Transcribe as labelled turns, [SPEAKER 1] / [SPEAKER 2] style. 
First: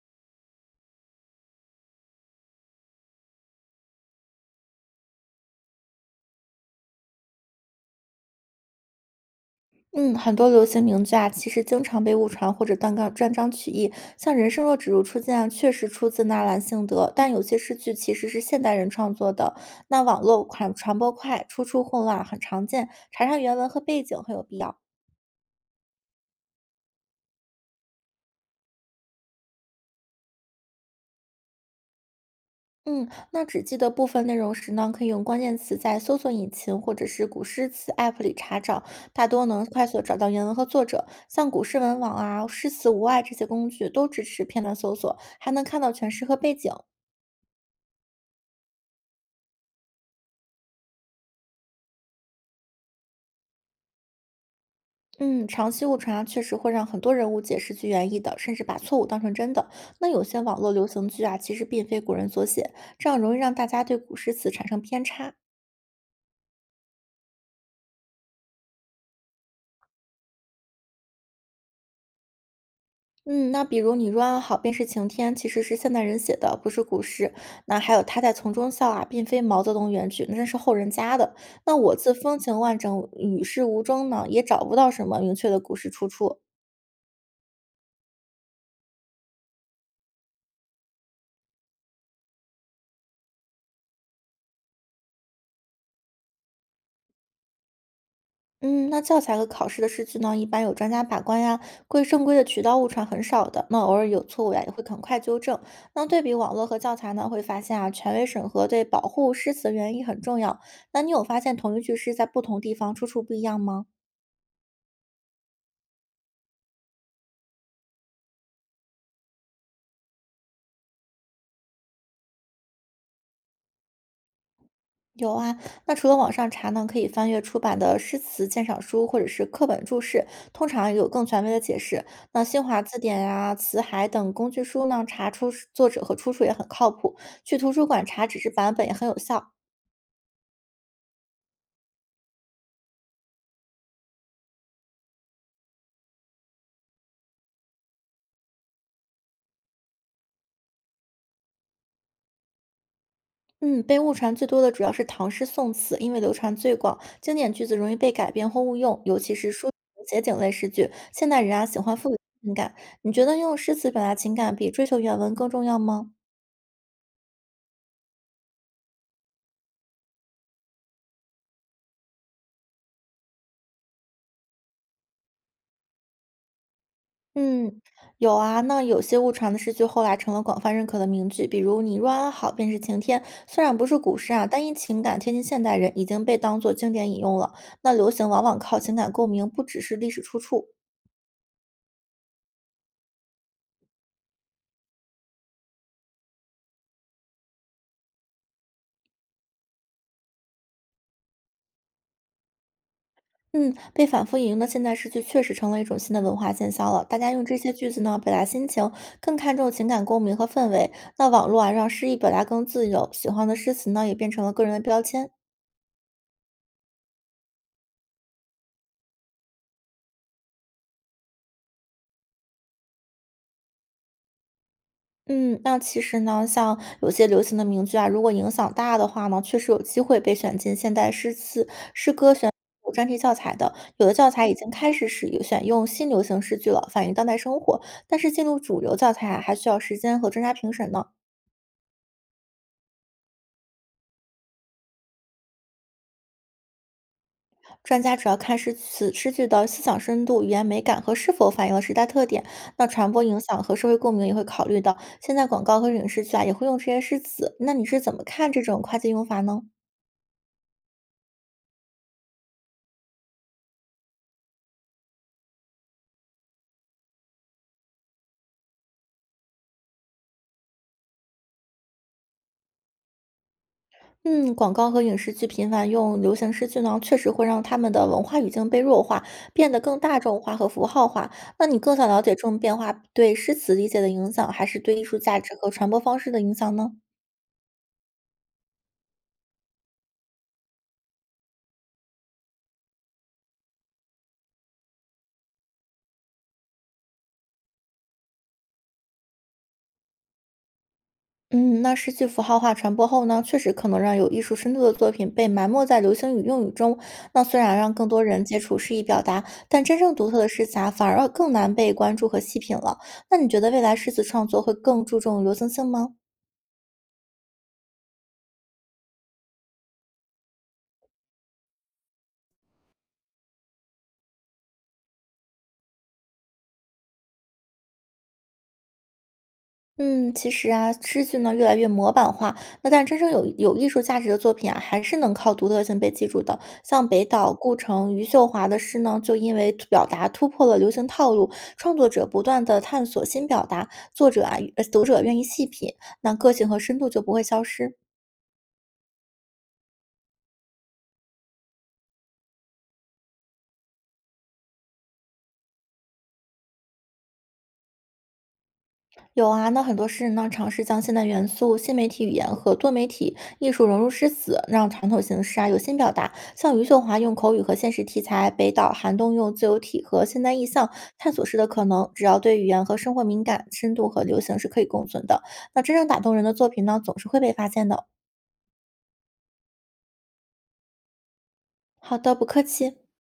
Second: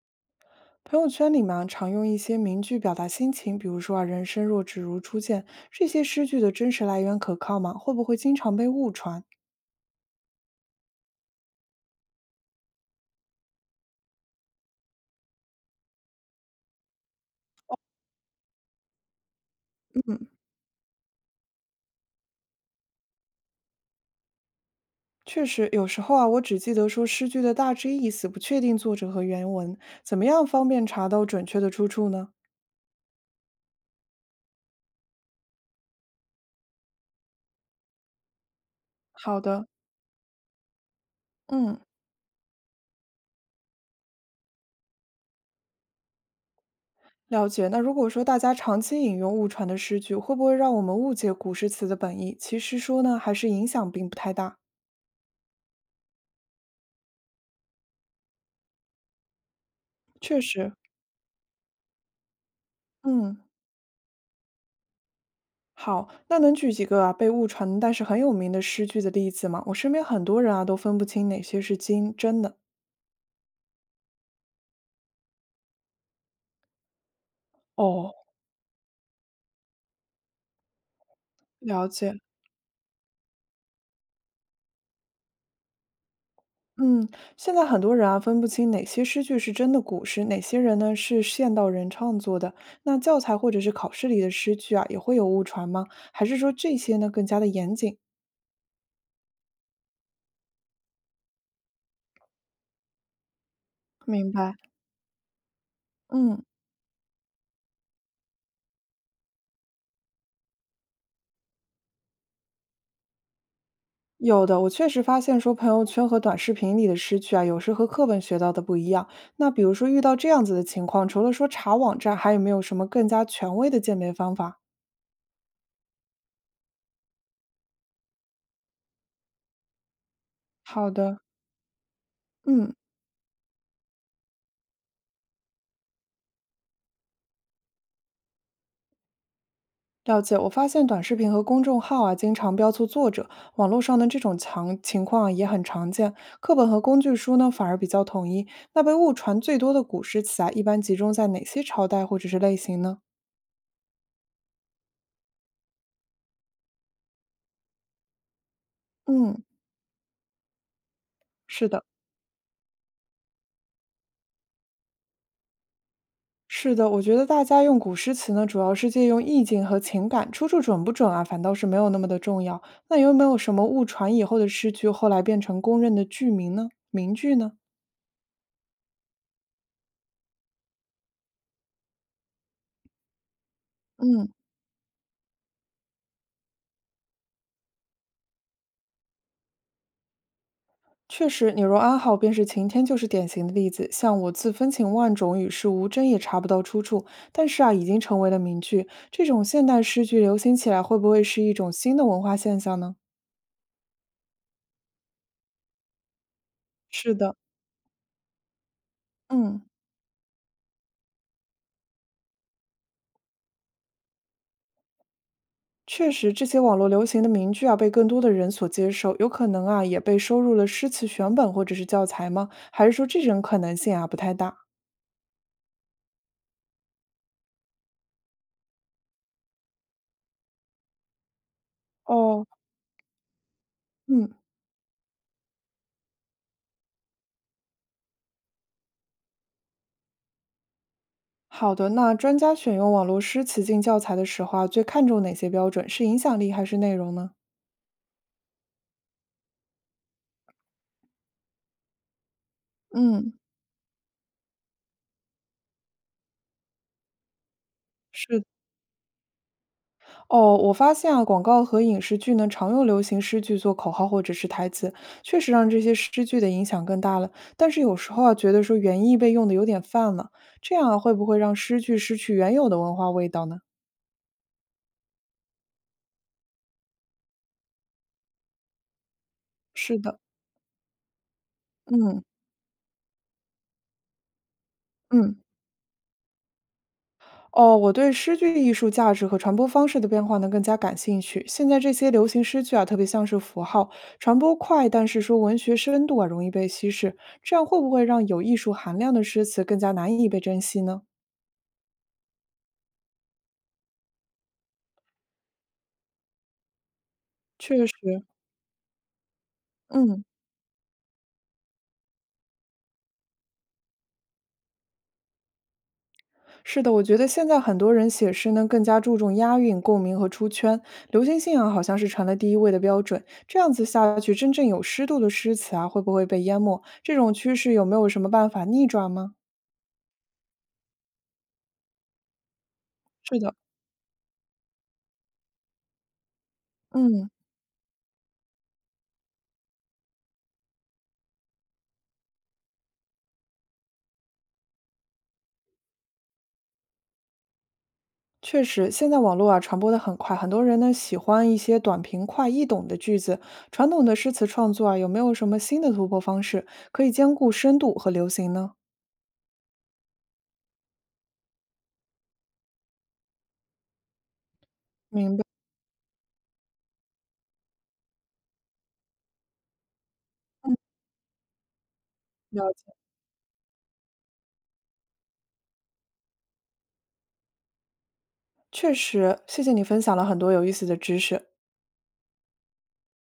[SPEAKER 1] 朋友圈里嘛，常用一些名句表达心情，比如说啊，人生若只如初见，这些诗句的真实来源可靠吗？会不会经常被误传？
[SPEAKER 2] 嗯，很多流行名句啊，其实经常被误传或者断章取义。像“人生若只如初见”啊，确实出自纳兰性德，但有些诗句其实是现代人创作的。那网
[SPEAKER 1] 嗯，
[SPEAKER 2] 络传播快，出处混乱很常见，查查原文和背景很有必要。
[SPEAKER 1] 确实，有时候啊，我只记得说诗句的大致意思，不确定作者和原文，怎么样方便查到准确的出处呢？
[SPEAKER 2] 嗯，那只记得部分内容时呢，可以用关键词在搜索引擎或者是古诗词 App 里查找，大
[SPEAKER 1] 好
[SPEAKER 2] 多能
[SPEAKER 1] 的，
[SPEAKER 2] 快速地找到原文和作者。像古诗
[SPEAKER 1] 嗯，
[SPEAKER 2] 文网啊、诗词无碍这些工具都支持片段搜索，还能看到全诗和背景。
[SPEAKER 1] 了解。那如果说大家长期引用误传的诗句，会不会让我们误解古诗词的本意？其实说呢，还是影响并不太大。
[SPEAKER 2] 嗯，长期误传啊，确实会让很多人误解是句原意的，甚至把错误当成真的。那有
[SPEAKER 1] 确
[SPEAKER 2] 些网络
[SPEAKER 1] 实，
[SPEAKER 2] 流行剧啊，其实并非古人所写，这样容易
[SPEAKER 1] 嗯。
[SPEAKER 2] 让大家对古诗词产生偏差。
[SPEAKER 1] 好，那能举几个啊被误传但是很有名的诗句的例子吗？我身边很多人啊都分不清哪些是经真的。
[SPEAKER 2] 嗯，那比如“你若安好，便是晴天”，其实是现代人写的，不是古诗。那还有
[SPEAKER 1] 哦，
[SPEAKER 2] “他在丛中笑”啊，并非毛泽东原句，那是后人加的。那
[SPEAKER 1] 了
[SPEAKER 2] “我自
[SPEAKER 1] 解。
[SPEAKER 2] 风情万种，与世无争”呢，也找不到什么明确的古诗出处。
[SPEAKER 1] 嗯，现在很多人啊分不清哪些诗句是真的古诗，哪些人呢是现代人创作的。那教材或者是考试里的诗句啊也会有误传吗？还是说这些呢更加的严谨？
[SPEAKER 2] 嗯，那教材和考试的试卷呢，一般有专家把关呀，归正规的渠道误传很少的。那偶尔有
[SPEAKER 1] 明
[SPEAKER 2] 错误
[SPEAKER 1] 白。
[SPEAKER 2] 呀，也会很快纠正。那对比
[SPEAKER 1] 嗯。
[SPEAKER 2] 网络和教材呢，会发现啊，权威审核对保护诗词原意很重要。那你有发现同一句诗在不同地方出处不一样吗？
[SPEAKER 1] 有的，我确实发现说朋友圈和短视频里的诗句啊，有时和课本学到的不一样。那比如说遇到这样子的情况，除了说查网站，还有没有什么更加权威的鉴别方法？
[SPEAKER 2] 有啊，那除了网上查呢，可以翻阅出版的诗词鉴赏书或者是课本注释，通常
[SPEAKER 1] 好
[SPEAKER 2] 也有
[SPEAKER 1] 的，
[SPEAKER 2] 更权威的解释。那新
[SPEAKER 1] 嗯，
[SPEAKER 2] 华字典呀、词海等工具书呢，查出作者和出处也很靠谱。去图书馆查纸质版本也很有效。
[SPEAKER 1] 了解。我发现短视频和公众号啊，经常标错作者，网络上的这种强情况啊也很常见。课本和工具书呢，反而比较统一。那被误传最多的古诗词啊，一般集中在哪些朝代或者是类型呢？
[SPEAKER 2] 嗯，被误传最多的主要是唐诗宋词，因为流传最广，经典句子容易被改编或误用，尤其
[SPEAKER 1] 嗯，
[SPEAKER 2] 是抒情写景类诗句。现代人啊，
[SPEAKER 1] 是
[SPEAKER 2] 喜
[SPEAKER 1] 的。
[SPEAKER 2] 欢赋予情感。你觉得用诗词表达情感比追求原文更重要吗？
[SPEAKER 1] 是的，我觉得大家用古诗词呢，主要是借用意境和情感，出处准不准啊，反倒是没有那么的重要。那有没有什么误传以后的诗句，后来变成公认的句名呢？名句呢？
[SPEAKER 2] 嗯，有啊，那有些误传的诗句后来成了广泛认可的名句，比如“你若安好，便是晴天”。虽然不是古
[SPEAKER 1] 嗯，
[SPEAKER 2] 诗啊，但因情感贴近现代人，已经被当作经典引用了。那流行往往靠情感共鸣，不只是历史出处。
[SPEAKER 1] 确实，你若安好，便是晴天，就是典型的例子。像我自风情万种，与世无争，也查不到出处，但是啊，已经成为了名句。这种现代诗句流行起来，会不会是一种新的文化现象呢？
[SPEAKER 2] 嗯，被反复引用的现代诗句确实成为一种新的文化现象了。
[SPEAKER 1] 是
[SPEAKER 2] 大家
[SPEAKER 1] 的，
[SPEAKER 2] 用这些句子呢表达心情，更看
[SPEAKER 1] 嗯。
[SPEAKER 2] 重情感共鸣和氛围。那网络啊，让诗意表达更自由，喜欢的诗词呢也变成了个人的标签。
[SPEAKER 1] 确实，这些网络流行的名句啊，被更多的人所接受，有可能啊，也被收入了诗词选本或者是教材吗？还是说这种可能性啊不太大？
[SPEAKER 2] 嗯，那其实呢，像有些流行的名句啊，如果影响大的话呢，确实有机会被选进现代诗词
[SPEAKER 1] 哦，
[SPEAKER 2] 有专题教材的。有的教
[SPEAKER 1] 嗯，
[SPEAKER 2] 材已经开始使用选用新流行诗句了，反映当代生活。但是进入主流教材啊，还需要时间和专家评审呢。
[SPEAKER 1] 好的。那专家选用网络诗词进教材的时候啊，最看重哪些标准？是影响力还是内容呢？
[SPEAKER 2] 专家主要看诗词诗句的思想深度、语言美感和是否反映了时代特点。那传播
[SPEAKER 1] 嗯，
[SPEAKER 2] 影响和社会共鸣也会考虑到。现在广告和影视剧啊也会用这些诗词，那你是怎么
[SPEAKER 1] 是的。
[SPEAKER 2] 看这种跨界用法呢？
[SPEAKER 1] 哦，我发现啊，广告和影视剧呢，常用流行诗句做口号或者是台词，确实让这些诗句的影响更大了。但是有时候啊，觉得说原意被用的有点泛了，这样啊，会不会让诗句失去原有的文化味道呢？
[SPEAKER 2] 嗯，广告和影视剧频繁用流行诗句呢，确实会让他们的文化语境被弱化，变得
[SPEAKER 1] 是
[SPEAKER 2] 更大
[SPEAKER 1] 的，
[SPEAKER 2] 众化和符号化。那你更想了
[SPEAKER 1] 嗯
[SPEAKER 2] 解这种变化对诗词理解的影响，还是对艺术价
[SPEAKER 1] 嗯。
[SPEAKER 2] 值和传播方式的影响呢？
[SPEAKER 1] 哦，我对诗句艺术价值和传播方式的变化呢更加感兴趣。现在这些流行诗句啊，特别像是符号，传播快，但是说文学深度啊容易被稀释，这样会不会让有艺术含量的诗词更加难以被珍惜呢？
[SPEAKER 2] 嗯，那失去符号化传播后呢，确实可能让有艺术深度的作品被埋没在流行语用语中。那虽然
[SPEAKER 1] 确
[SPEAKER 2] 让更多
[SPEAKER 1] 实，
[SPEAKER 2] 人接触诗意表达，但真正
[SPEAKER 1] 嗯，
[SPEAKER 2] 独特的诗词啊反而更难被关注和细品了。那你觉得未来诗词创作会更注重流行性吗？
[SPEAKER 1] 是的，我觉得现在很多人写诗呢，更加注重押韵、共鸣和出圈，流行性啊，好像是成了第一位的标准。这样子下去，真正有湿度的诗词啊，会不会被淹没？这种趋势有没有什么办法逆转吗？
[SPEAKER 2] 嗯，其实啊，诗句呢越来越模板化，那但真正
[SPEAKER 1] 是
[SPEAKER 2] 有
[SPEAKER 1] 的，
[SPEAKER 2] 有艺术价值的作品啊，还是能靠独特性被记住的。像北
[SPEAKER 1] 嗯，
[SPEAKER 2] 岛、顾城、余秀华的诗呢，就因为表达突破了流行套路，创作者不断的探索新表达，作者啊，读者愿意细品，那个性和深度就不会消失。
[SPEAKER 1] 确实，现在网络啊传播的很快，很多人呢喜欢一些短平快易懂的句子。传统的诗词创作啊，有没有什么新的突破方式，可以兼顾深度和流行呢？
[SPEAKER 2] 有啊，那很多诗人呢，尝试将现代元素、新媒体语言和多媒体艺术融入诗词，让传统
[SPEAKER 1] 明
[SPEAKER 2] 形
[SPEAKER 1] 白，
[SPEAKER 2] 式啊有新表达。像余秀华用口语和现实题材，北岛、寒冬用自由体和现代意象探索诗的可能。只要对语
[SPEAKER 1] 了
[SPEAKER 2] 言
[SPEAKER 1] 解，
[SPEAKER 2] 和生活敏感，深度和流行是可以共存的。那真正打动人的作品呢，总是会被发现的。
[SPEAKER 1] 确实，谢谢你分享了很多有意思的知识。
[SPEAKER 2] 好的，不客气。